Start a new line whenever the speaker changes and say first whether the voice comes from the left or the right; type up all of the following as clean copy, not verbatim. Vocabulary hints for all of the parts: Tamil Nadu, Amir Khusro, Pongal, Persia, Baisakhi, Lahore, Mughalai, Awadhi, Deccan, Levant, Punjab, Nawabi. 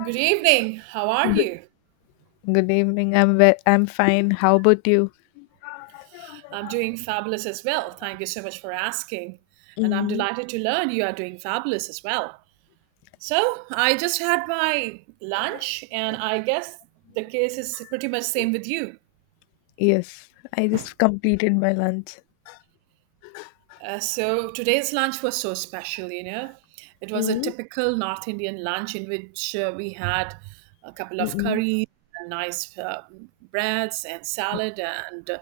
right: Good evening. How are
left: Good,
right: you?
left: good evening. I'm fine. How about you?
right: I'm doing fabulous as well. Thank you so much for asking. And I'm
left: Mm.
right: delighted to learn you are doing fabulous as well. So, I just had my lunch, and I guess the case is pretty much same with you.
left: Yes, I just completed my lunch.
right: So, today's lunch was so special. It was a
left: Mm,
right: typical North Indian lunch in which we had a couple of
left: mm,
right: curries, and nice breads, and
left: mm,
right: salad, and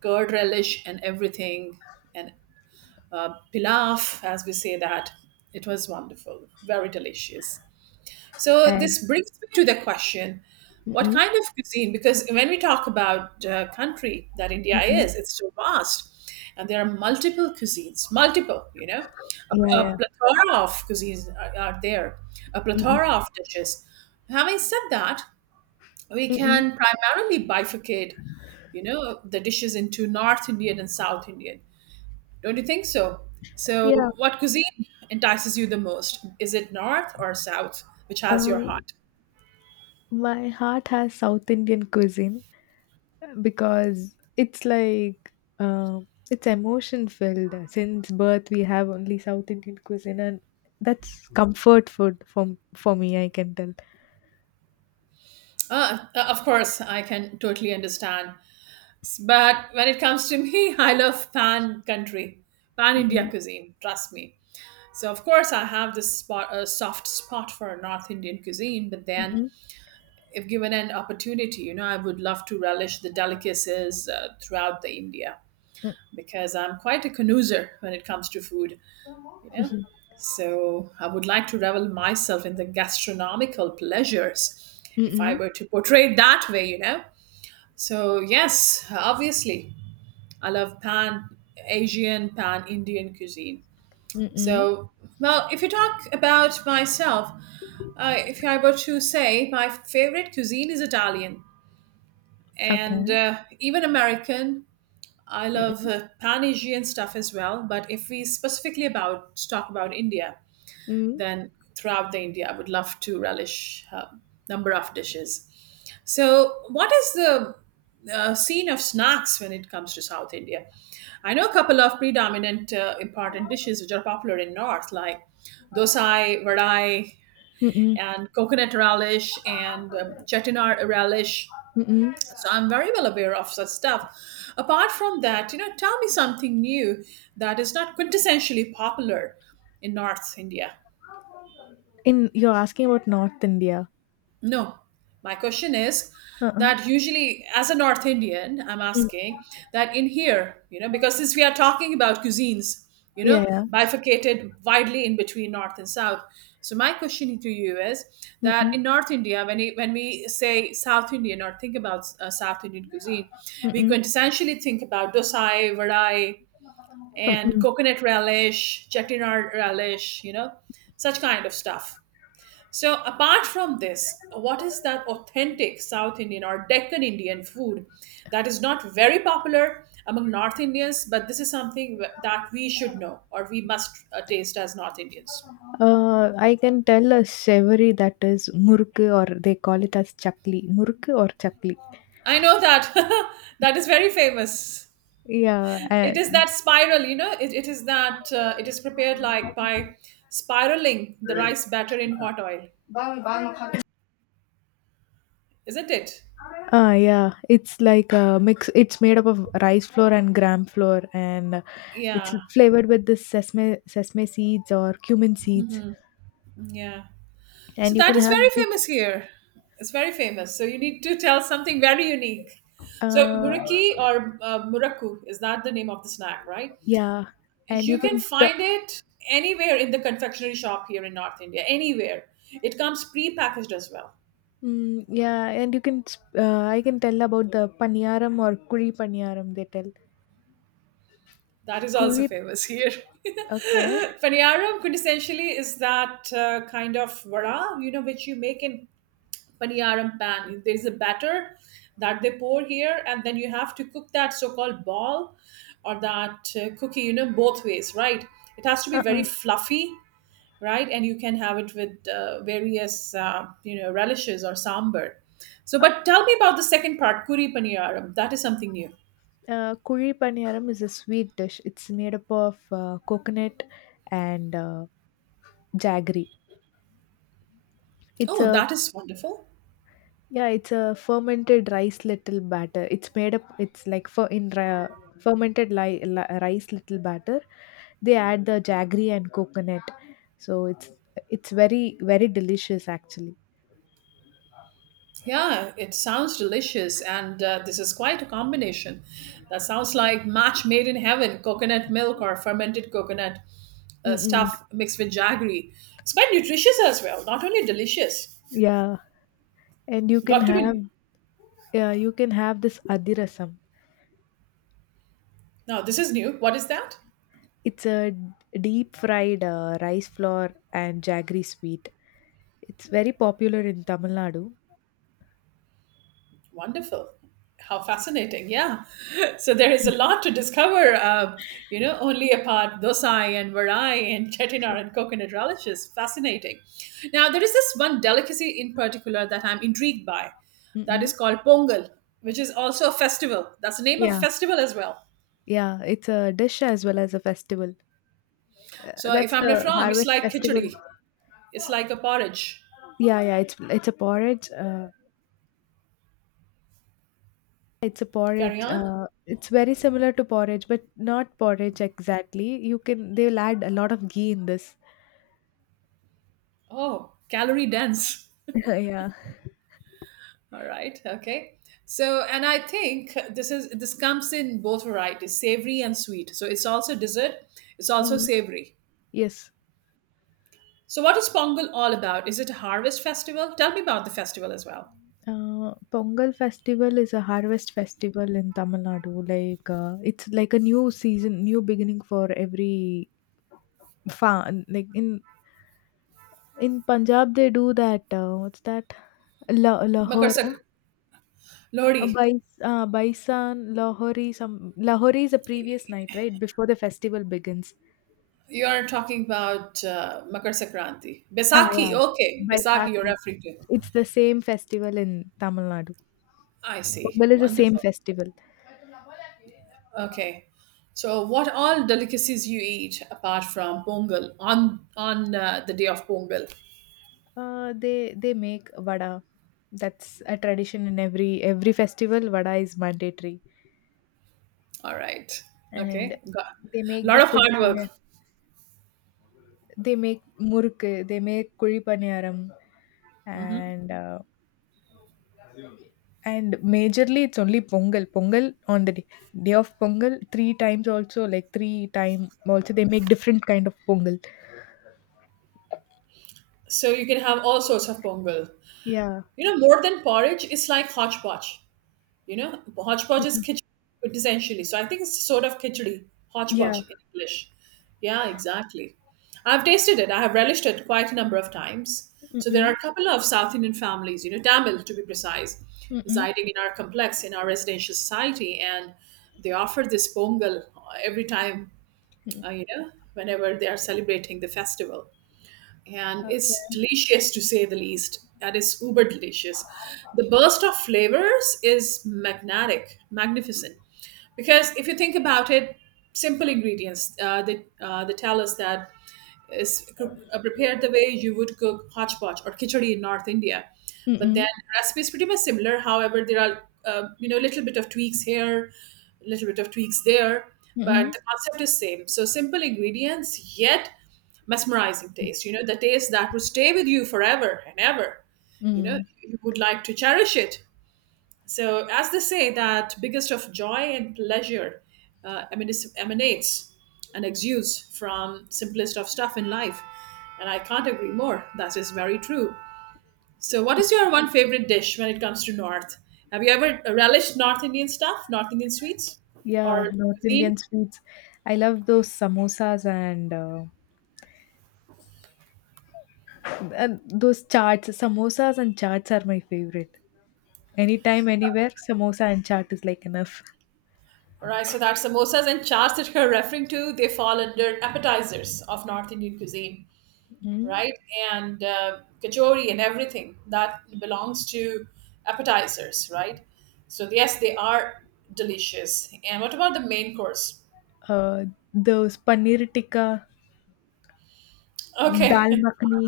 right: curd relish, and everything, and pilaf, as we say that. It was wonderful, very delicious. So,
left: and
right: this brings me to the question, what
left: mm,
right: kind of cuisine? Because when we talk about country that India
left: mm,
right: is, it's so vast and there are multiple cuisines, multiple, you know, a,
left: yeah,
right: a
left: yeah,
right: plethora of cuisines are there, a plethora
left: mm,
right: of dishes. Having said that, we
left: mm,
right: can primarily bifurcate the dishes into North Indian and South Indian. Don't you think so? So,
left: yeah.
right: what cuisine entices you the most? Is it north or south, which has your
left: Um,
right: heart?
left: my heart has South Indian cuisine because it's like it's emotion filled. Since birth, we have only South Indian cuisine, and that's comfort food for me. I can tell.
right: Ah, of course, I can totally understand. But when it comes to me, I love pan country, pan India
left: Mm,
right: cuisine, trust me. So, of course, I have this spot, a soft spot for North Indian cuisine, but
left: mm,
right: then
left: mm,
right: if given an opportunity, I would love to relish the delicacies throughout the India
left: mm, mm,
right: because I'm quite a connoisseur when it comes to food. you know so I would like to revel myself in the gastronomical pleasures, if I
left: mm,
right: were to portray it that way. So yes, obviously, I love pan Asian, pan Indian cuisine.
left: mm, mm, mm.
right: So, well, if you talk about myself, if I were to say, my favorite cuisine is Italian, and
left: Okay.
right: even American. I love
left: Mm-mm.
right: Pan Asian stuff as well. But if we specifically about talk about India, then throughout the India, I would love to relish number of dishes. So, what is the scene of snacks when it comes to South India? I know a couple of predominant important dishes which are popular in North, like dosai, vadai,
left: Mm-mm.
right: and coconut relish and chettinad relish.
left: Mm-mm.
right: So I'm very well aware of such stuff. Apart from that, tell me something new that is not quintessentially popular in North India.
left: In, you're asking about North India?
right: No, my question is
left: Uh-uh.
right: that usually, as a North Indian, I'm
left: Mm.
right: asking that in here, because since we are talking about cuisines, you
left: Yeah,
right: know,
left: yeah.
right: bifurcated widely in between North and South. So my question to you is that
left: Mm-mm.
right: in North India, when we say South Indian or think about South Indian cuisine, we
left: Mm-mm.
right: quintessentially think about dosai, vadai, and
left: Mm-mm.
right: coconut relish, chettinad relish, such kind of stuff. So, apart from this, what is that authentic South Indian or Deccan Indian food that is not very popular among North Indians, but this is something that we should know or we must taste as North Indians?
left: I can tell a savory that is murku, or they call it as chakli. Murku or chakli.
right: I know that that is very famous.
left: Yeah.
right: It is that spiral, it is prepared like by spiraling the rice batter in hot oil, isn't it?
left: Yeah. It's like a mix. It's made up of rice flour and gram flour, and it's
right: Yeah,
left: flavored with this sesame seeds or cumin seeds.
right: yeah. So
left: And you
right: that
left: can
right: is
left: have
right: very
left: this.
right: famous here. It's very famous. So you need to tell something very unique. So
left: Uh,
right: muraki or muraku is that the name of the snack, right?
left: Yeah, and
right: You can find it anywhere in the confectionery shop here in North India. Anywhere. It comes pre-packaged as well.
left: yeah, and I can tell about the paniyaram, or kuri paniyaram they tell.
right: That is also
left: Kuri.
right: famous here.
left: Okay.
right: Paniyaram quintessentially is that kind of vada, which you make in paniyaram pan. There is a batter that they pour here, and then you have to cook that so-called ball or that cookie, both ways, right? It has to be very
left: Uh-uh.
right: fluffy, right? And you can have it with various, relishes or sambar. So,
left: Uh,
right: but tell me about the second part, kuri paniyaram. That is something new.
left: Kuri paniyaram is a sweet dish. It's made up of coconut and jaggery. It's
right: Oh,
left: a
right: that is wonderful.
left: Yeah, it's a fermented rice little batter. It's made up. It's like for in fermented rice little batter. They add the jaggery and coconut, so it's very very delicious actually.
right: Yeah, it sounds delicious, and this is quite a combination. That sounds like match made in heaven coconut milk or fermented coconut
left: Mm-mm.
right: stuff mixed with jaggery. It's quite nutritious as well, not only delicious.
left: Yeah, and you can
right: Got to
left: have
right: be.
left: yeah, you can have this adirasam.
right: Now, this is new. What is that?
left: It's a deep fried, rice flour and jaggery sweet. It's very popular in Tamil Nadu.
right: Wonderful. How fascinating. Yeah. So there is a lot to discover, only apart Dosai and Varai and chettinad and coconut relishes. Fascinating. Now, there is this one delicacy in particular that I'm intrigued by that is
left: Mm-mm.
right: called Pongal, which is also a festival. That's the name of a
left: Yeah,
right: festival as well.
left: yeah, it's a dish as well as a festival.
right: So if
left: That's
right: I'm not
left: the
right: wrong, it's
left: harvest
right: like
left: festival.
right: khichdi. It's like a porridge.
left: Yeah, yeah, it's a porridge. It's a
right: Carry
left: porridge.
right: on.
left: It's very similar to porridge, but not porridge exactly. You can They'll add a lot of ghee in this.
right: Oh, calorie dense.
left: Yeah.
right: All right. Okay. So, and I think this comes in both varieties, savory and sweet. So it's also dessert. It's also
left: Mm,
right: savory.
left: yes.
right: So, what is Pongal all about? Is it a harvest festival? Tell me about the festival as well.
left: Pongal festival is a harvest festival in Tamil Nadu. Like it's like a new season, new beginning for every farm. Like in Punjab, they do that. What's that?
right: Makar
left: Lahore.
right: Sak- Lodi.
left: Baisan, Lahori, some Lahori is the previous night, right? Before the festival begins.
right: You are talking about Makar Sakranti.
left: Yeah.
right: Besaki. Okay, Besaki. You're
left: Baisakhi.
right: referring to.
left: It's the same festival in Tamil Nadu.
right: I see.
left: Well, is the same
right: Wonderful.
left: festival.
right: Okay. So, what all delicacies you eat apart from Pongal on the day of Pongal?
left: They make vada. That's a tradition in every festival. Vada is mandatory,
right: All right.
left: and
right: Okay. Got
left: they
right: a
left: make the
right: lot of
left: kuli.
right: hard work.
left: They make muruk. They make kuli paniyaram, and and majorly it's only Pongal. Pongal on the day, day of Pongal, three times also, like three time also they make different kind of Pongal.
right: So you can have all sorts of pongal.
left: Yeah.
right: More than porridge, it's like hodgepodge. Hodgepodge is khichdi essentially. So I think it's sort of khichdi,
left: Yeah.
right: hodgepodge in English. Yeah, exactly. I've tasted it. I have relished it quite a number of times. So there are
left: Mm-mm.
right: a couple of South Indian families, Tamil to be precise,
left: Mm-mm.
right: residing in our complex in our residential society, and they offer this pongal every time whenever they are celebrating the festival, and it's
left: Okay.
right: delicious to say the least. That is uber delicious. The burst of flavors is magnetic, magnificent. Because if you think about it, simple ingredients they tell us that is prepared the way you would cook hodgepodge or khichdi in North India. But
left: Mm-mm.
right: then the recipe is pretty much similar. However, there are a little bit of tweaks here, a little bit of tweaks there, but
left: Mm-mm.
right: the concept is same. So simple ingredients, yet mesmerizing taste. The taste that would stay with you forever and ever. you know
left: Mm.
right: you would like to cherish it. So, as they say, that biggest of joy and pleasure emanates and exudes from simplest of stuff in life, and I can't agree more. That is very true. So, what is your one favorite dish when it comes to north? Have you ever relished North Indian stuff, North Indian sweets,
left: Yeah,
right: or
left: North
right: cuisine?
left: Indian sweets. I love those samosas and those chaats. Samosas and chaats are my favorite. Anytime, anywhere, samosa and chaat is like enough.
right: Right, so that samosas and chaats that you're referring to, they fall under appetizers of North Indian cuisine,
left: Mm.
right: right? And kachori and everything that belongs to appetizers, right? So yes, they are delicious. And what about the main course?
left: Uh, those paneer tikka. Dal
right: Okay.
left: makhani.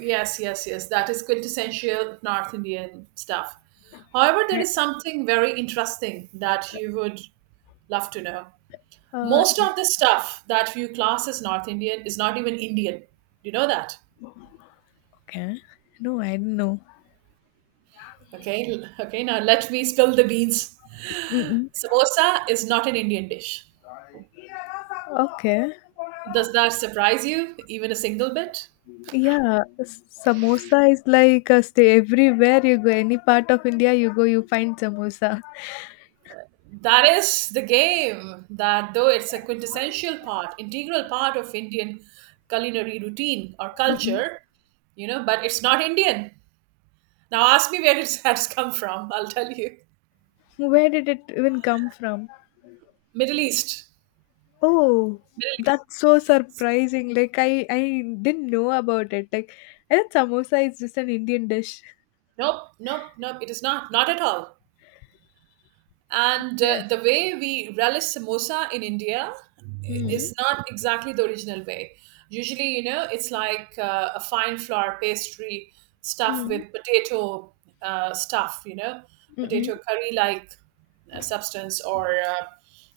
right: Yes, yes, yes. That is quintessential North Indian stuff. However, there is something very interesting that you would love to know.
left: Uh,
right: Most of the stuff that you class as North Indian is not even Indian. You know that?
left: okay. No, I didn't know.
right: Okay, okay, now let me spill the beans.
left: Mm-mm.
right: Samosa is not an Indian dish.
left: Okay.
right: Does that surprise you even a single bit?
left: Yeah, samosa is like a stay. Everywhere you go, any part of India you go, you find samosa.
right: That is the game, that though it's a quintessential part, integral part of Indian culinary routine or
left: Mm-mm.
right: culture, but it's not Indian. Now ask me where it's has come from. I'll tell you.
left: Where did it even come from?
right: Middle East.
left: Oh,
right: Middle East.
left: that's so surprising. Like I didn't know about it. Like I thought samosa is just an Indian dish.
right: Nope, nope, nope, it is not, not at all. And
left: Okay.
right: the way we relish samosa in India
left: Hmm.
right: is not exactly the original way. Usually it's like a fine flour pastry stuffed
left: Hmm.
right: with potato, stuff,
left: Mm.
right: potato curry like substance, or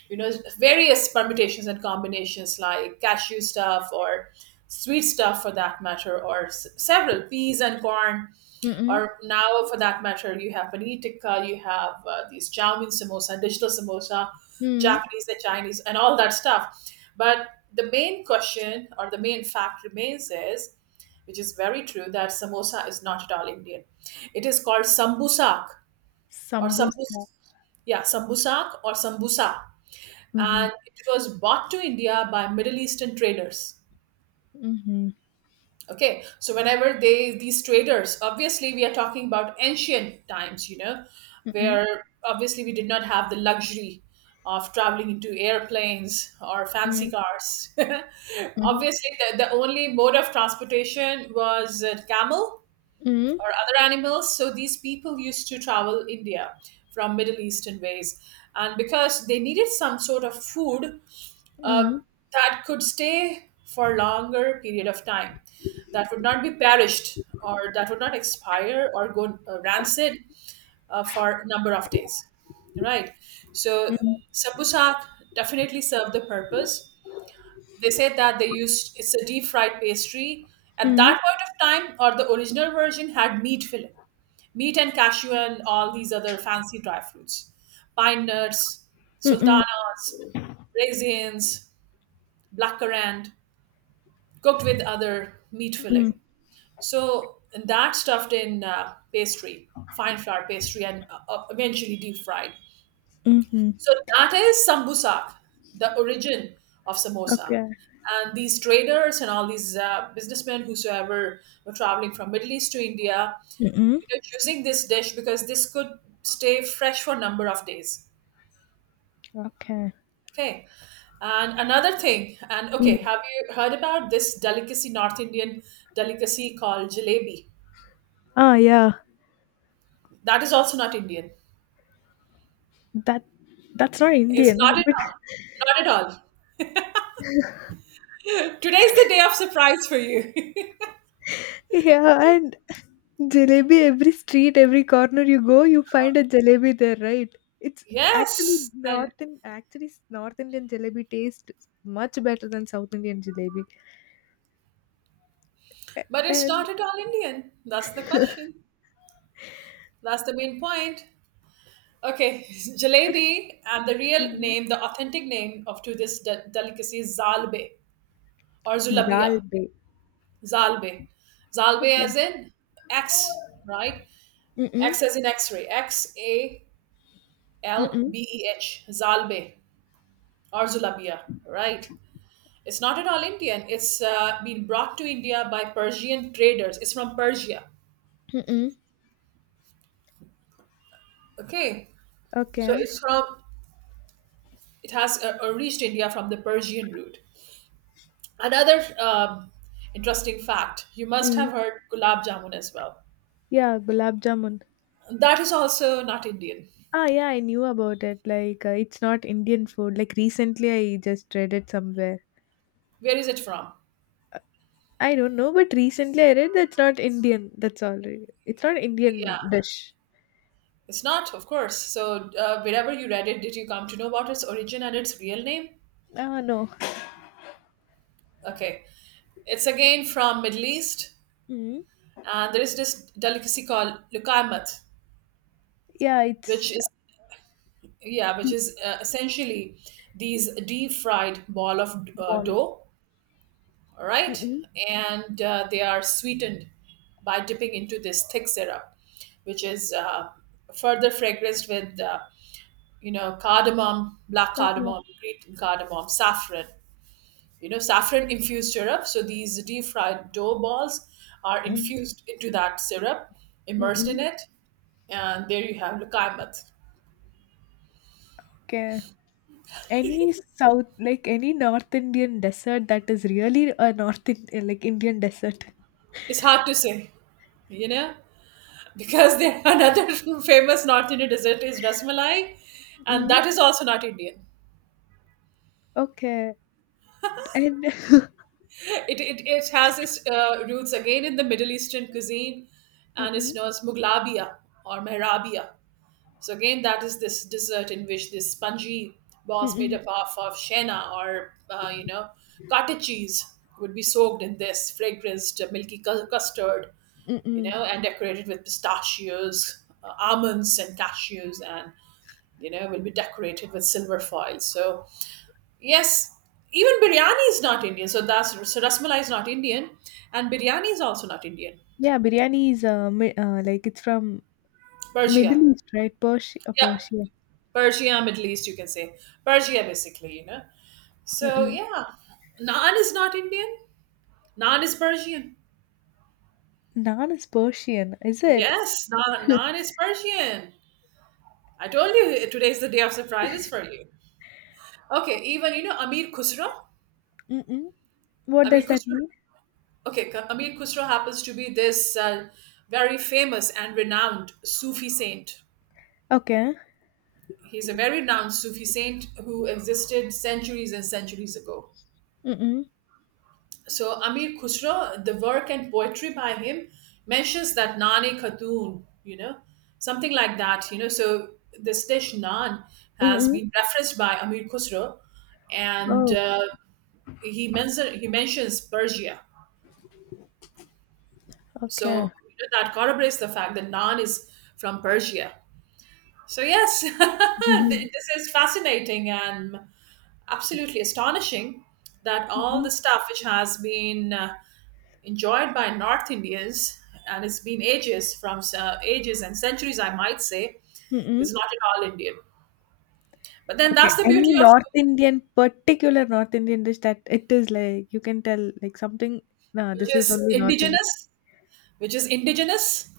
right: you know various permutations and combinations like cashew stuff or sweet stuff for that matter, or several peas and corn,
left: Mm. Mm.
right: or now for that matter you have paneer tikka, you have these chow mein samosa, digital samosa,
left: Mm.
right: Japanese and Chinese and all that stuff. But the main question or the main fact remains is, which is very true, that samosa is not at all Indian. It is called sambusak or
left: Sambusa.
right: sambus. Yeah, sambusak or sambusa, and it was brought to India by Middle Eastern traders.
left: Mhm.
right: Okay, so whenever they these traders, obviously we are talking about ancient times,
left: Mm.
right: where obviously we did not have the luxury of traveling into airplanes or fancy
left: Mm.
right: cars.
left: Mhm.
right: Obviously, the only mode of transportation was camel
left: Mm.
right: or other animals. So these people used to travel India from Middle Eastern ways, and because they needed some sort of food uh,
left: Mm.
right: that could stay for longer period of time, that would not be perished or that would not expire or go rancid for number of days, right? So sambusak definitely served the purpose. They said that they used it's a deep fried pastry. At
left: Mhm.
right: that point of time, or the original version had meat filling, meat and cashew and all these other fancy dry fruits, pine nuts,
left: Mm.
right: sultanas, raisins, blackcurrant, cooked with other meat
left: Mm.
right: filling. So and that stuffed in pastry, fine flour pastry, and eventually deep fried.
left: Mhm.
right: So that is sambusa, the origin of samosa.
left: Okay.
right: And these traders and all these businessmen, whosoever were traveling from Middle East to India,
left: Mm.
right: choosing this dish because this could stay fresh for a number of days.
left: Okay.
right: Okay, and another thing. And
left: Mm.
right: okay, have you heard about this delicacy, north indian delicacy called jalebi?
left: Yeah.
right: That is also not indian.
left: That that's not
right: It's not
left: Indian,
right: at
left: but
right: all, not at all. Today's the day of surprise for you.
left: yeah, and jalebi, every street, every corner you go, you find a jalebi there, right? It's actually
right: Yes. And
left: North and Actually, North Indian jalebi tastes much better than South Indian jalebi.
right: but it's
left: And.
right: not at all indian. That's the question, that's the main point. Okay, jalebi. And the real
left: Mhm.
right: name, the authentic name of to this delicacy is zalbe. Or Zulabia,
left: Zalbe.
right: Zalbe. Zalbe
left: Okay.
right: as in X, right?
left: Mm.
right: X as in X-ray, X A L
left: Mm-mm.
right: B E H, Zalbe or Zulabia, right? It's not at all Indian. It's been brought to India by Persian traders. It's from Persia.
left: Mm-mm.
right: Okay, so
left: Okay.
right: it has reached India from the Persian route. Another interesting fact: you must
left: Mm.
right: have heard gulab jamun as well.
left: Yeah, gulab jamun.
right: That is also not Indian.
left: Yeah, I knew about it. Like, it's not Indian food. Like, recently I just read it somewhere.
right: Where is it from?
left: I don't know, but recently I read that's not Indian. That's all, right. It's not
right: Yeah,
left: Indian dish.
right: it's not, of course. So, wherever you read it, did you come to know about its origin and its real name?
left: No.
right: Okay, it's again from Middle East,
left: Mm.
right: and there is this delicacy called lukaimat,
left: Yeah, it's
right: which is yeah, which is essentially these deep fried ball of
left: ball.
right: dough. All right,
left: Mm-mm.
right: and they are sweetened by dipping into this thick syrup, which is further fragranced with you know cardamom, black
left: Uh-uh.
right: cardamom, green cardamom, saffron, you know, saffron infused syrup. So these deep fried dough balls are
left: Mm.
right: infused into that syrup, immersed
left: Mm-mm.
right: in it, and there you have lukaimat.
left: Okay. Any south, like any North Indian desert that is really a North in, like Indian desert.
right: It's hard to say, you know, because there another famous north indian dessert is rasmalai, and
left: Mm.
right: that is also not indian.
left: Okay. And.
right: It has its roots again in the middle eastern cuisine, and it's
left: Mm-mm.
right: known as muglabia or mehrabia. So again, that is this dessert in which this spongy balls made
left: Mm-mm.
right: up of shena or you know, cottage cheese would be soaked in this fragranced milky custard, you
left: Mm-mm.
right: know, and decorated with pistachios, almonds, and cashews, and you know will be decorated with silver foil. So yes, even biryani is not Indian. So that's so rasmalai is not Indian, and biryani is also not Indian.
left: Yeah, biryani is like it's from
right: Persia,
left: Middle East, right? Persia,
right: yeah,
left: Persia.
right: Persia, Middle East, you can say Persia, basically, you know. So
left: Mm-mm.
right: yeah, naan is not Indian. Naan is Persian.
left: Naan is Persian, is it?
right: Yes, naan is Persian. I told you today's the day of surprises for you. Okay, even you know Amir Khusro.
left: Mm-mm. What does
right: Amir
left: that
right: Khusro.
left: mean?
right: Okay, Amir Khusro happens to be this very famous and renowned Sufi saint.
left: Okay.
right: He's a very renowned Sufi saint who existed centuries and centuries ago.
left: Mm-mm.
right: So Amir Khusro, the work and poetry by him mentions that Nane Khatoon, you know, something like that, you know. So this dish naan has
left: Mm-mm.
right: been referenced by Amir Khusro, and
left: Oh,
right: he mentions Persia.
left: okay.
right: So you know, that corroborates the fact that naan is from Persia. So yes,
left: Mm-mm.
right: this is fascinating and absolutely astonishing that all
left: Mm-mm.
right: the stuff which has been enjoyed by North Indians, and it's been ages from ages and centuries, I might say, is
left: Mm-mm.
right: not at all Indian. But then
left: Okay.
right: that's the
left: Any
right: beauty of
left: North
right: food,
left: Indian, particular North Indian dish that it is like you can tell, like, something. No, this
right: which
left: is
right: is
left: only North Indian.
right: indigenous, which is indigenous.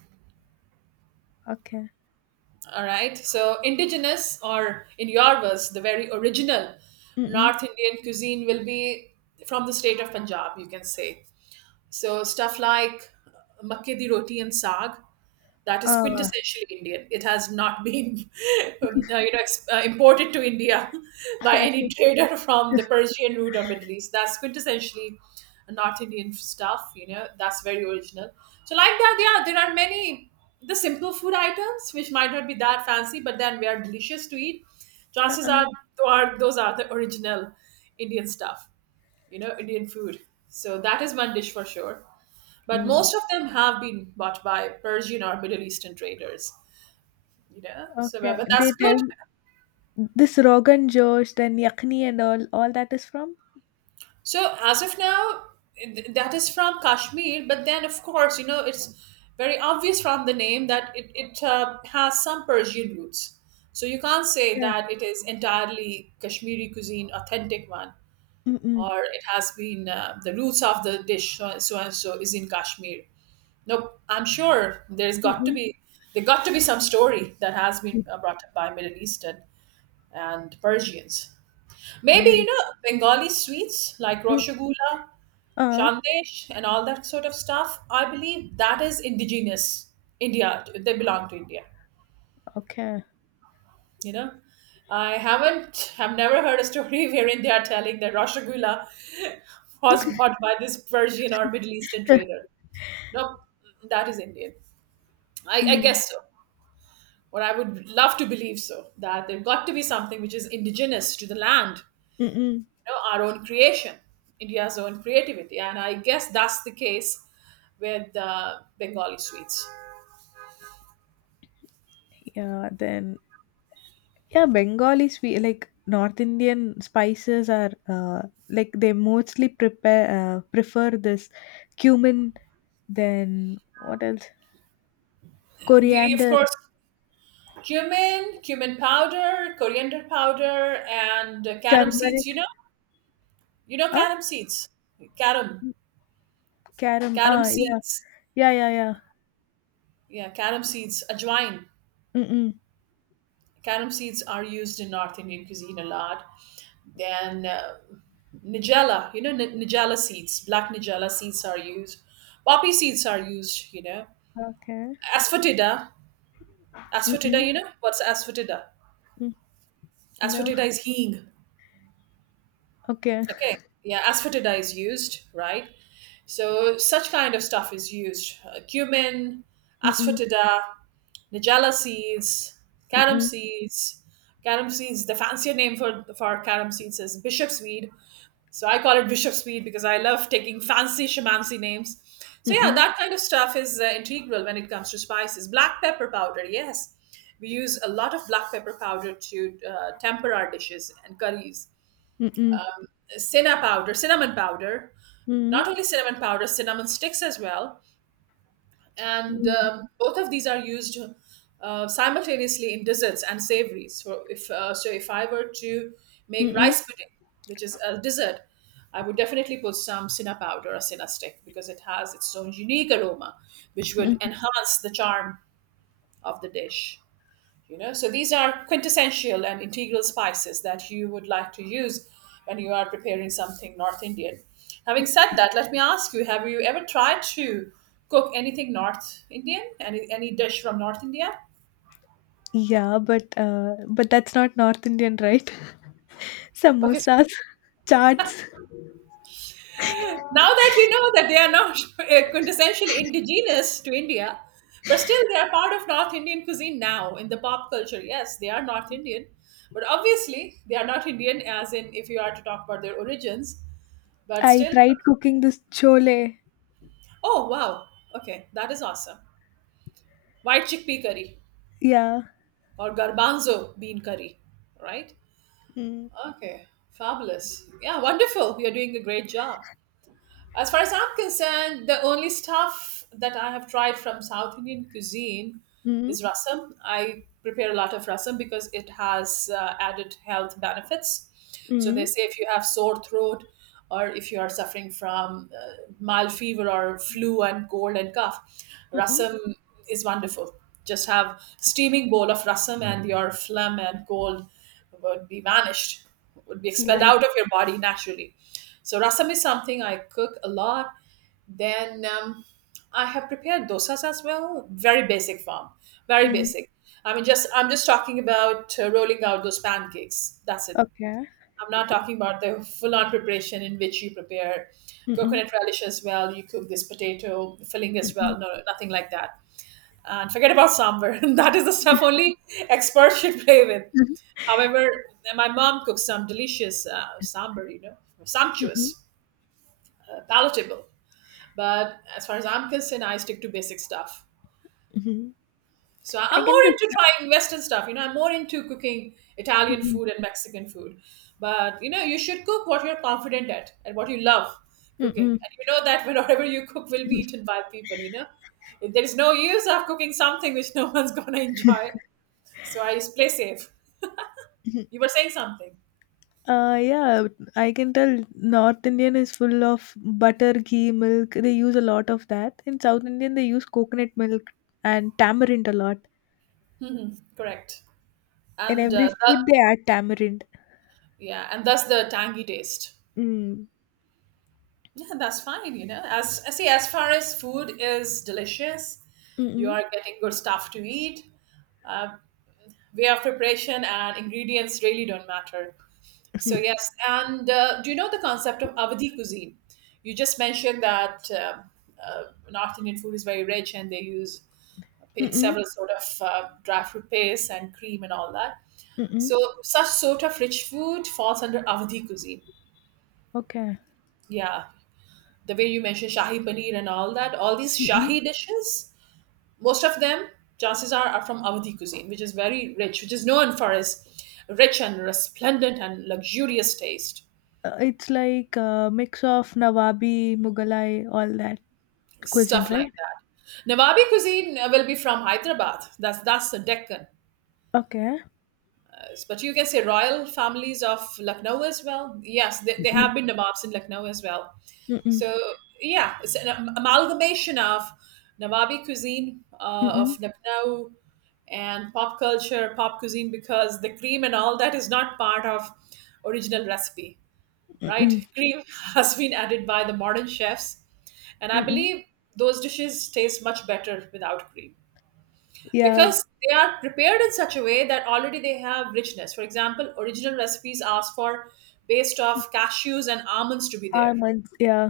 left: Okay.
right: All right, so indigenous, or in your words, the very original
left: Mm-mm.
right: North Indian cuisine will be from the state of Punjab, you can say. So stuff like makke di roti and saag, that is
left: Uh,
right: quintessentially Indian. It has not been, you know, imported to India by any
left: Okay.
right: trader from the Persian route or Middle East. That's quintessentially not Indian stuff. You know, that's very original. So, like that, yeah, there are many the simple food items which might not be that fancy, but then they are delicious to eat. Chances
left: Uh-uh.
right: are, those are the original Indian stuff. You know, Indian food. So that is one dish for sure, but
left: Mm.
right: most of them have been bought by Persian or Middle Eastern traders. You know, so but
left: Okay,
right: but
left: they
right: that's
left: tell
right: good.
left: this Rogan Josh, then Yakni and all that is from?
right: So as of now, that is from Kashmir. But then, of course, you know it's very obvious from the name that it has some Persian roots. So you can't say
left: Okay.
right: that it is entirely Kashmiri cuisine, authentic one,
left: Mm-mm.
right: or it has been the roots of the dish so so and so is in Kashmir. Nope, I'm sure
left: Mm-mm.
right: there got to be some story that has been brought up by Middle Eastern and Persians. Maybe you
left: Mm-mm.
right: know Bengali sweets like
left: Mm.
right: roshogulla,
left: Uh,
right: shandesh, and all that sort of stuff. I believe that is indigenous India. They belong to India.
left: okay.
right: You know, I haven't have never heard a story wherein they are telling that roshogulla was bought by this Persian or Middle Eastern trader. Nope, that is Indian. I
left: Mm.
right: guess so. Or I would love to believe so, that there got to be something which is indigenous to the land,
left: Mm-mm.
right: you know, our own creation, India's own creativity. And I guess that's the case with Bengali sweets.
left: Yeah, then yeah, Bengalis, we like North Indian spices are like they mostly prepare prefer this cumin, then what else?
right: The, of
left: Coriander,
right: course, cumin, cumin powder, coriander powder, and carom seeds.
left: turmeric,
right: You know
left: huh?
right: carom seeds, carom,
left: Caram.
right: carom
left: Yeah,
right: seeds.
left: yeah, yeah, yeah.
right: Yeah, carom seeds, ajwain.
left: Mm-mm.
right: Carom seeds are used in North Indian cuisine a lot. Then Nigella, you know, Nigella seeds, black Nigella seeds are used. Poppy seeds are used, you know.
left: Okay.
right: Asphodida, asphodida, you know, what's asphodida?
left: Mm, no,
right: Asphodida is heeng.
left: okay.
right: Okay. Yeah, asphodida is used, right? So such kind of stuff is used. Cumin,
left: Mm-mm,
right: asphodida, Nigella seeds, carom
left: mm-mm,
right: seeds. Carom seeds, the fancier name for carom seeds is bishop's weed. So I call it Bishop's Mead because I love taking fancy shamancy names. So yeah,
left: mm-mm,
right: that kind of stuff is integral when it comes to spices. Black pepper powder, yes, we use a lot of black pepper powder to temper our dishes and curries.
left: mm-mm,
right: Cinna powder, cinnamon powder,
left: mm-mm,
right: not only cinnamon powder, cinnamon sticks as well, and
left: mm-mm,
right: both of these are used simultaneously in desserts and savories. So if I were to make
left: mm-mm,
right: rice pudding, which is a dessert, I would definitely put some cinna powder or cinna stick because it has its own unique aroma, which would
left: mm-mm.
right: enhance the charm of the dish. You know, so these are quintessential and integral spices that you would like to use when you are preparing something north indian. Having said that, let me ask you, have you ever tried to cook anything north indian, any dish from north india?
left: Yeah, but that's not North Indian, right?
right: Okay, so
left: Samosas, chaats.
right: now that you know that they are not quintessentially indigenous to india, but still they are part of north indian cuisine. Now in the pop culture, yes, they are north indian, but obviously they are not indian as in if you are to talk about their origins, but
left: I
right: still.
left: tried cooking this chole.
right: Oh wow. Okay, that is awesome. White chickpea curry
left: Yeah.
right: or garbanzo bean curry, right?
left: Mm,
right: Okay, fabulous. Yeah, wonderful. You're doing a great job. As far as I'm concerned, the only stuff that I have tried from South Indian cuisine
left: mm,
right: is rasam. I prepare a lot of rasam because it has added health benefits. So they
left: mm,
right: say if you have sore throat or if you are suffering from mild fever or flu and cold and cough,
left: mm.
right: rasam is wonderful. Just have steaming bowl of rasam and your phlegm and cold would be vanished, would be expelled
left: Yeah.
right: out of your body naturally. So rasam is something I cook a lot. Then I have prepared dosas as well. Very basic form, very
left: Mm,
right: basic. I mean, just I'm just talking about rolling out those pancakes. That's it.
left: okay.
right: I'm not talking about the full-on preparation in which you prepare
left: Mm-mm,
right: coconut relish as well. You cook this potato filling as
left: mm-mm,
right: well. No, nothing like that. And forget about sambar. That is the stuff only experts should play with.
left: mm-hmm,
right: However, my mom cooks some delicious sambar, you know,
left: mm-mm,
right: sumptuous, palatable. But as far as I'm concerned, I stick to basic stuff.
left: mm-hmm.
right: So
left: I
right: I'm
left: can
right: more
left: do
right: into
left: that.
right: trying Western stuff. You know, I'm more into cooking Italian
left: Mm-mm,
right: food and Mexican food. But you know, you should cook what you're confident at and what you love cooking.
left: mm-mm.
right: And you know that whatever you cook will be eaten by people. You know, there is no use of cooking something which no one's gonna enjoy. So I just play safe.
left: Mm-hmm.
right: You were saying something,
left: Yeah, I can tell North Indian is full of butter, ghee, milk. They use a lot of that. In South Indian, they use coconut milk and tamarind a lot.
right: correct?
left: In
right: And
left: every food, they add tamarind.
right: yeah, and that's the tangy taste.
left: Mm.
right: Yeah, that's fine. You know, as far as food is delicious, you
left: Mm-mm.
right: are getting good stuff to eat. Uh, Way of preparation and ingredients really don't matter. So yes, and do you know the concept of Avadi cuisine? You just mentioned that uh, North Indian food is very rich, and they use paid
left: Mm-mm.
right: several sort of dry fruit paste and cream and all that.
left: Mm-mm.
right: So such sort of rich food falls under Avadi cuisine.
left: Okay.
right: Yeah, the way you mentioned shahi paneer and all that, all these
left: Mm-mm.
right: shahi dishes, most of them, chances are from Awadhi cuisine, which is very rich, which is known for its rich and resplendent and luxurious taste,
left: It's like a mix of Nawabi, Mughalai, all that cuisine,
right: stuff like
left: right?
right: that. Nawabi cuisine will be from Hyderabad. That's the Deccan.
left: Okay.
right: Yes, but you can say royal families of Lucknow as well. Yes, they
left: Mm-mm.
right: have been Nawabs in Lucknow as well.
left: Mm-mm.
right: So yeah, it's an amalgamation of Nawabi cuisine
left: Mm-mm.
right: of Lucknow and pop culture, pop cuisine, because the cream and all that is not part of original recipe,
left: Mm-mm.
right: right? Cream has been added by the modern chefs, and I
left: Mm-mm.
right: believe those dishes taste much better without cream
left: Yeah,
right: because they are prepared in such a way that already they have richness. For example, original recipes ask for paste of cashews and almonds to be there.
left: almonds. Yeah,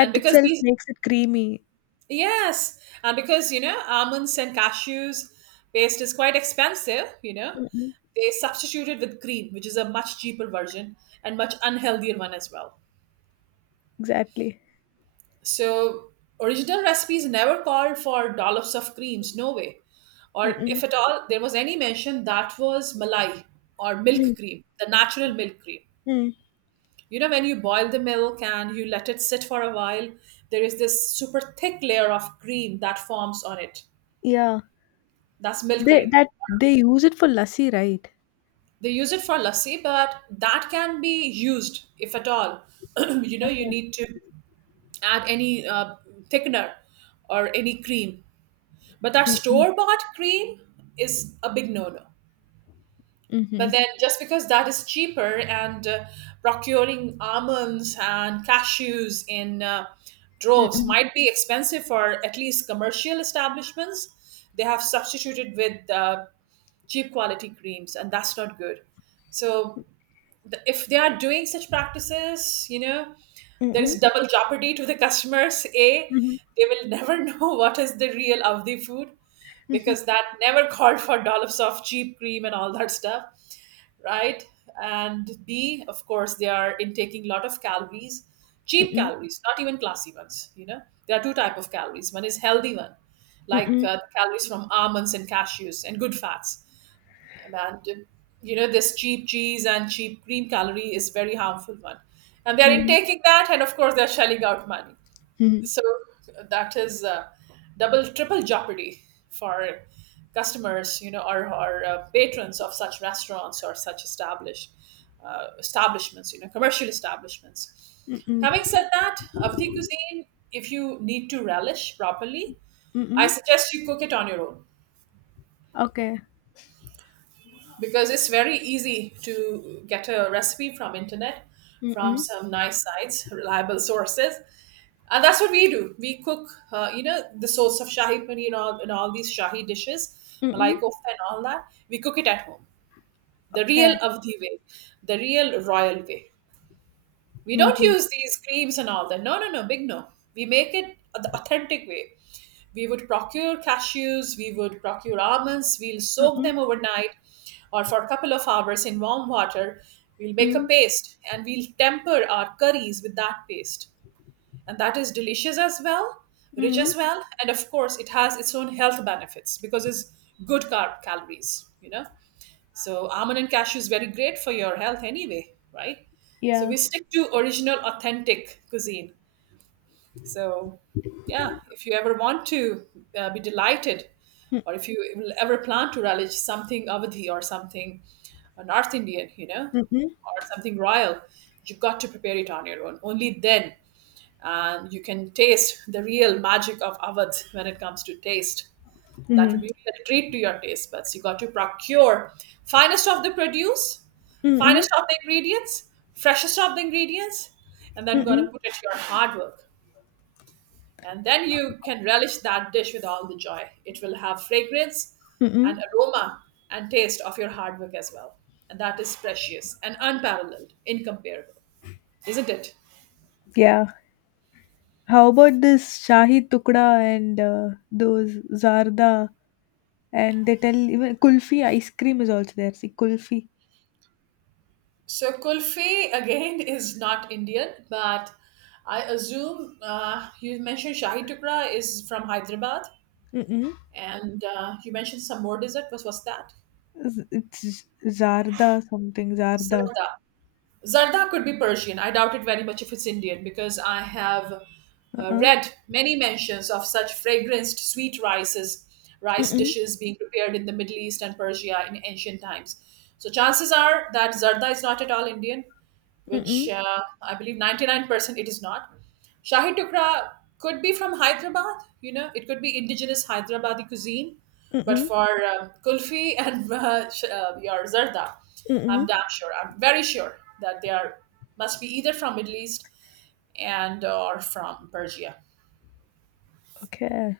right: And because
left: itself
right: these,
left: makes it creamy.
right: yes, and because, you know, almonds and cashews paste is quite expensive, you know,
left: Mm-mm.
right: they substitute it with cream, which is a much cheaper version and much unhealthier one as well.
left: Exactly.
right: So original recipes never called for dollops of creams, no way. Or
left: Mm-mm.
right: if at all there was any mention, that was malai or
left: Mm.
right: milk cream, the natural milk cream.
left: Mm.
right: You know, when you boil the milk and you let it sit for a while, there is this super thick layer of cream that forms on it.
left: Yeah.
right: That's milk
left: They
right: cream.
left: that they use it for lassi, right?
right: They use it for lassi, but that can be used if at all. You know, you
left: Okay.
right: need to add any thickener or any cream. But that
left: Mm-mm.
right: store bought cream is a big no no. But
left: Mm-hmm.
right: then just because that is cheaper and procuring almonds and cashews in droves
left: Mm-mm.
right: might be expensive for at least commercial establishments, they have substituted with cheap quality creams, and that's not good. So if they are doing such practices, you know, there is
left: Mm-mm.
right: double jeopardy to the customers. A,
left: Mm-hmm.
right: they will never know what is the real Avdi food, because that never called for dollops of cheap cream and all that stuff, right? And B, of course, they are intaking lot of calories, cheap
left: Mm-mm.
right: calories, not even classy ones. You know, there are two type of calories. One is healthy one, like
left: Mm-mm.
right: calories from almonds and cashews and good fats, and you know, this cheap cheese and cheap cream calorie is very harmful one, and they're
left: Mm-hmm.
right: intaking that, and of course they're shelling out money.
left: Mm-hmm.
right: So that is double triple jeopardy for customers, you know, or patrons of such restaurants or such established establishments, you know, commercial establishments.
left: Mm-mm.
right: Having said that, avati cuisine, if you need to relish properly, I
left: Mm-mm.
right: suggest you cook it on your own,
left: Okay.
right: because it's very easy to get a recipe from internet, from
left: Mm-mm.
right: some nice sites, reliable sources. And that's what we do. We cook you know, the source of shahi paneer and all these shahi dishes, malai
left: Mm-mm.
right: kofta and all that, we cook it at home the
left: Okay.
right: real avdi way, the real royal way. We don't
left: Mm-hmm.
right: use these creams and all that. No, no, no, big no. We make it the authentic way. We would procure cashews, we would procure almonds, we'll soak
left: Mm-mm.
right: them overnight or for a couple of hours in warm water. We'll make a
left: Mm-mm.
right: paste and we'll temper our curries with that paste. And that is delicious as well, rich as
left: Mm-mm.
right: well. And of course, it has its own health benefits because it's good carb calories, you know? So almond and cashew is very great for your health anyway, right? So
left: Yeah.
right: we stick to original, authentic cuisine. So yeah, if you ever want to be delighted,
left: Mm-mm.
right: or if you ever plan to relish something Avadhi or something North Indian, you know,
left: Mm.
right: or something royal, you've got to prepare it on your own. Only then you can taste the real magic of Awadh when it comes to taste. That
left: Hmm.
right: will be really a treat to your taste buds. You got to procure finest of the produce,
left: Mm-mm.
right: finest of the ingredients, freshest of the ingredients, and then
left: Mm-mm.
right: gonna put it to your hard work. And then you can relish that dish with all the joy. It will have fragrance
left: Mm-mm.
right: and aroma and taste of your hard work as well. And that is precious and unparalleled, incomparable, isn't it?
left: Yeah. How about this Shahi Tukda and those Zarda? And they tell even Kulfi ice cream is also there. See, Kulfi.
right: So kulfi again is not Indian, but I assume you mentioned shahi tukra is from Hyderabad,
left: Mm-mm.
right: and you mentioned some more dessert. What was that?
left: Zarda something. Zarda.
right: Zarda. Zarda could be Persian. I doubt it very much if it's Indian, because I have
left: Uh-uh.
right: read many mentions of such fragranced sweet rices, rice
left: Mm-mm.
right: dishes being prepared in the Middle East and Persia in ancient times. So chances are that zarda is not at all Indian, which
left: Mm-mm.
right: I believe 99% it is not. Shahi Tukra could be from Hyderabad, you know, it could be indigenous Hyderabadi cuisine. But
left: Mm-mm.
right: for kulfi and your zarda,
left: Mm-mm.
right: I'm damn sure, I'm very sure that they are must be either from Middle East and or from Persia.
left: Okay.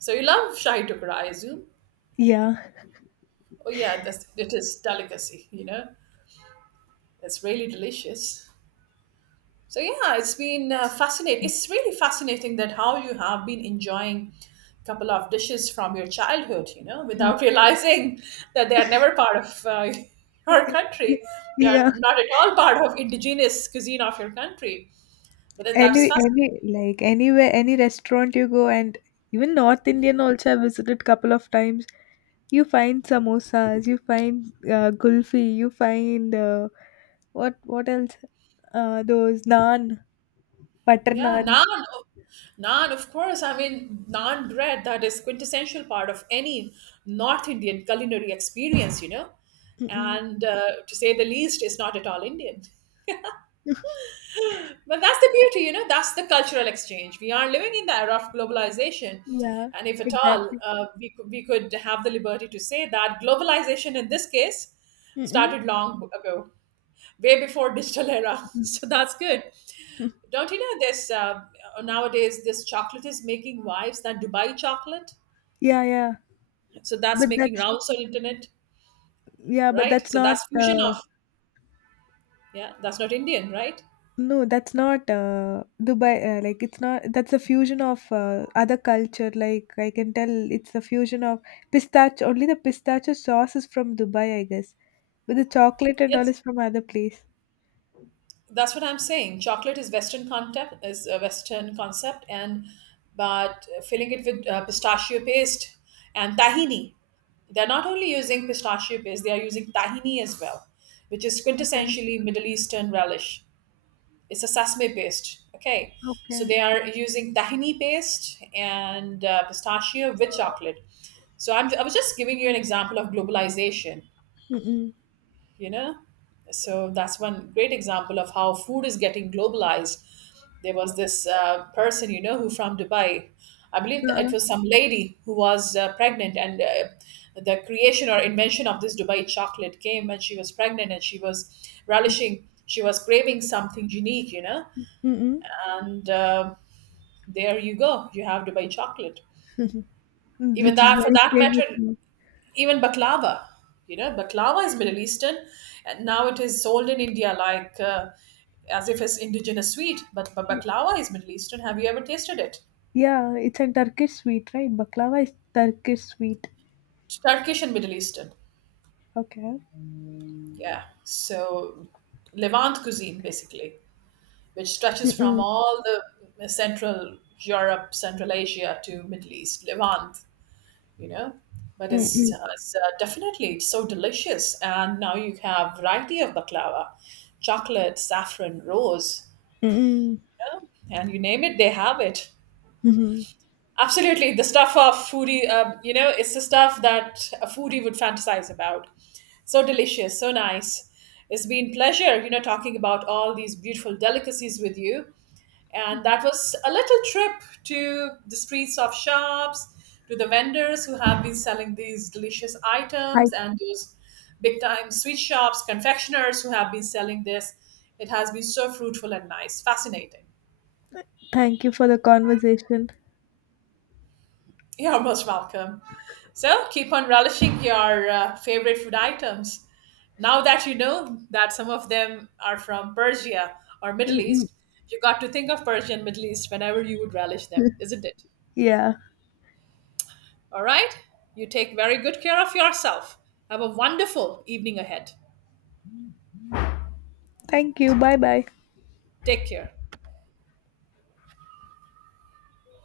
right: So you love Shahi Tukra, I assume.
left: Yeah.
right: Oh yeah, that's, it is delicacy, you know. It's really delicious. So yeah, it's been fascinating. It's really fascinating that how you have been enjoying a couple of dishes from your childhood, you know, without realizing that they are never part of your country.
left: Y-
right: They are
left: Yeah.
right: not at all part of indigenous cuisine of your country. But then that is
left: Any
right: fascinating.
left: any like anywhere, any restaurant you go, and even North Indian also I visited couple of times. You find samosas, you find gulfi, you find what else? Those naan, butter
right: Yeah,
left: naan.
right: naan, oh, naan, of course. I mean, naan bread, that is quintessential part of any North Indian culinary experience, you know,
left: Mm-mm.
right: and to say the least, is not at all Indian. But that's the beauty, you know, that's the cultural exchange. We are living in the era of globalization.
left: Yeah,
right: And if at all,
left: exactly.
right: we could have the liberty to say that globalization in this case
left: Mm-mm.
right: started long ago, way before digital era. So that's good. Don't you know this nowadays? This chocolate is making wives, that Dubai chocolate,
left: Yeah, yeah.
right: so that's
left: But
right: making
left: that's
right: rounds on internet,
left: Yeah, but
right: right?
left: that's
right: So
left: not,
right: that's fusion of, yeah, that's not Indian, right?
left: no, that's not, Dubai. Like, it's not. That's a fusion of other culture. Like I can tell, it's a fusion of pistachio. Only the pistachio sauce is from Dubai, I guess. But the chocolate and all
right: It's
left: is from other place.
right: that's what I'm saying. Chocolate is a Western concept, and but filling it with pistachio paste and tahini. They're not only using pistachio paste; they are using tahini as well, which is
left: Okay.
right: quintessentially Middle Eastern relish. It's a sesame paste. Okay, so
left: Okay.
right: they are using tahini paste and pistachio with chocolate. So I was just giving you an example of globalization,
left: Mm-mm.
right: you know, so that's one great example of how food is getting globalized. There was this person, you know, who from Dubai, I believe that
left: Uh-uh.
right: it was some lady who was pregnant, and the creation or invention of this Dubai chocolate came when she was pregnant and she was relishing, she was craving something unique, you know.
left: Mm-mm.
right: And there you go, you have Dubai chocolate. Even
left: Which is
right: that, for
left: very
right: that
left: famous
right: matter,
left: now.
right: even baklava, you know, baklava is Middle Eastern and now it is sold in India, like as if it's indigenous sweet, but baklava is Middle Eastern. Have you ever tasted it?
left: Yeah, it's a Turkish sweet, right? Baklava is Turkish sweet.
right: Turkish and Middle Eastern,
left: Okay.
right: yeah. So Levant cuisine basically, which stretches from
left: Mm-mm.
right: all the central Europe, central Asia to Middle East Levant, you know. But it's,
left: Mm-mm.
right: definitely it's so delicious, and now you have variety of baklava: chocolate, saffron, rose,
left: Mm-mm.
right: and you name it, they have it.
left: Mm-hmm.
right: Absolutely, the stuff of foodie, you know, it's the stuff that a foodie would fantasize about. So delicious, so nice. It's been pleasure, you know, talking about all these beautiful delicacies with you. And that was a little trip to the streets of shops, to the vendors who have been selling these delicious
left: I
right: items, and those big time sweet shops, confectioners who have been selling this. It has been so fruitful and nice, fascinating.
left: Thank you for the conversation.
right: You're most welcome. So keep on relishing your favorite food items. Now that you know that some of them are from Persia or Middle
left: Mm-mm.
right: East, you got to think of Persia and Middle East whenever you would relish them, isn't it?
left: Yeah.
right: All right? You take very good care of yourself. Have a wonderful evening ahead.
left: Thank you. Bye bye.
right: Take care.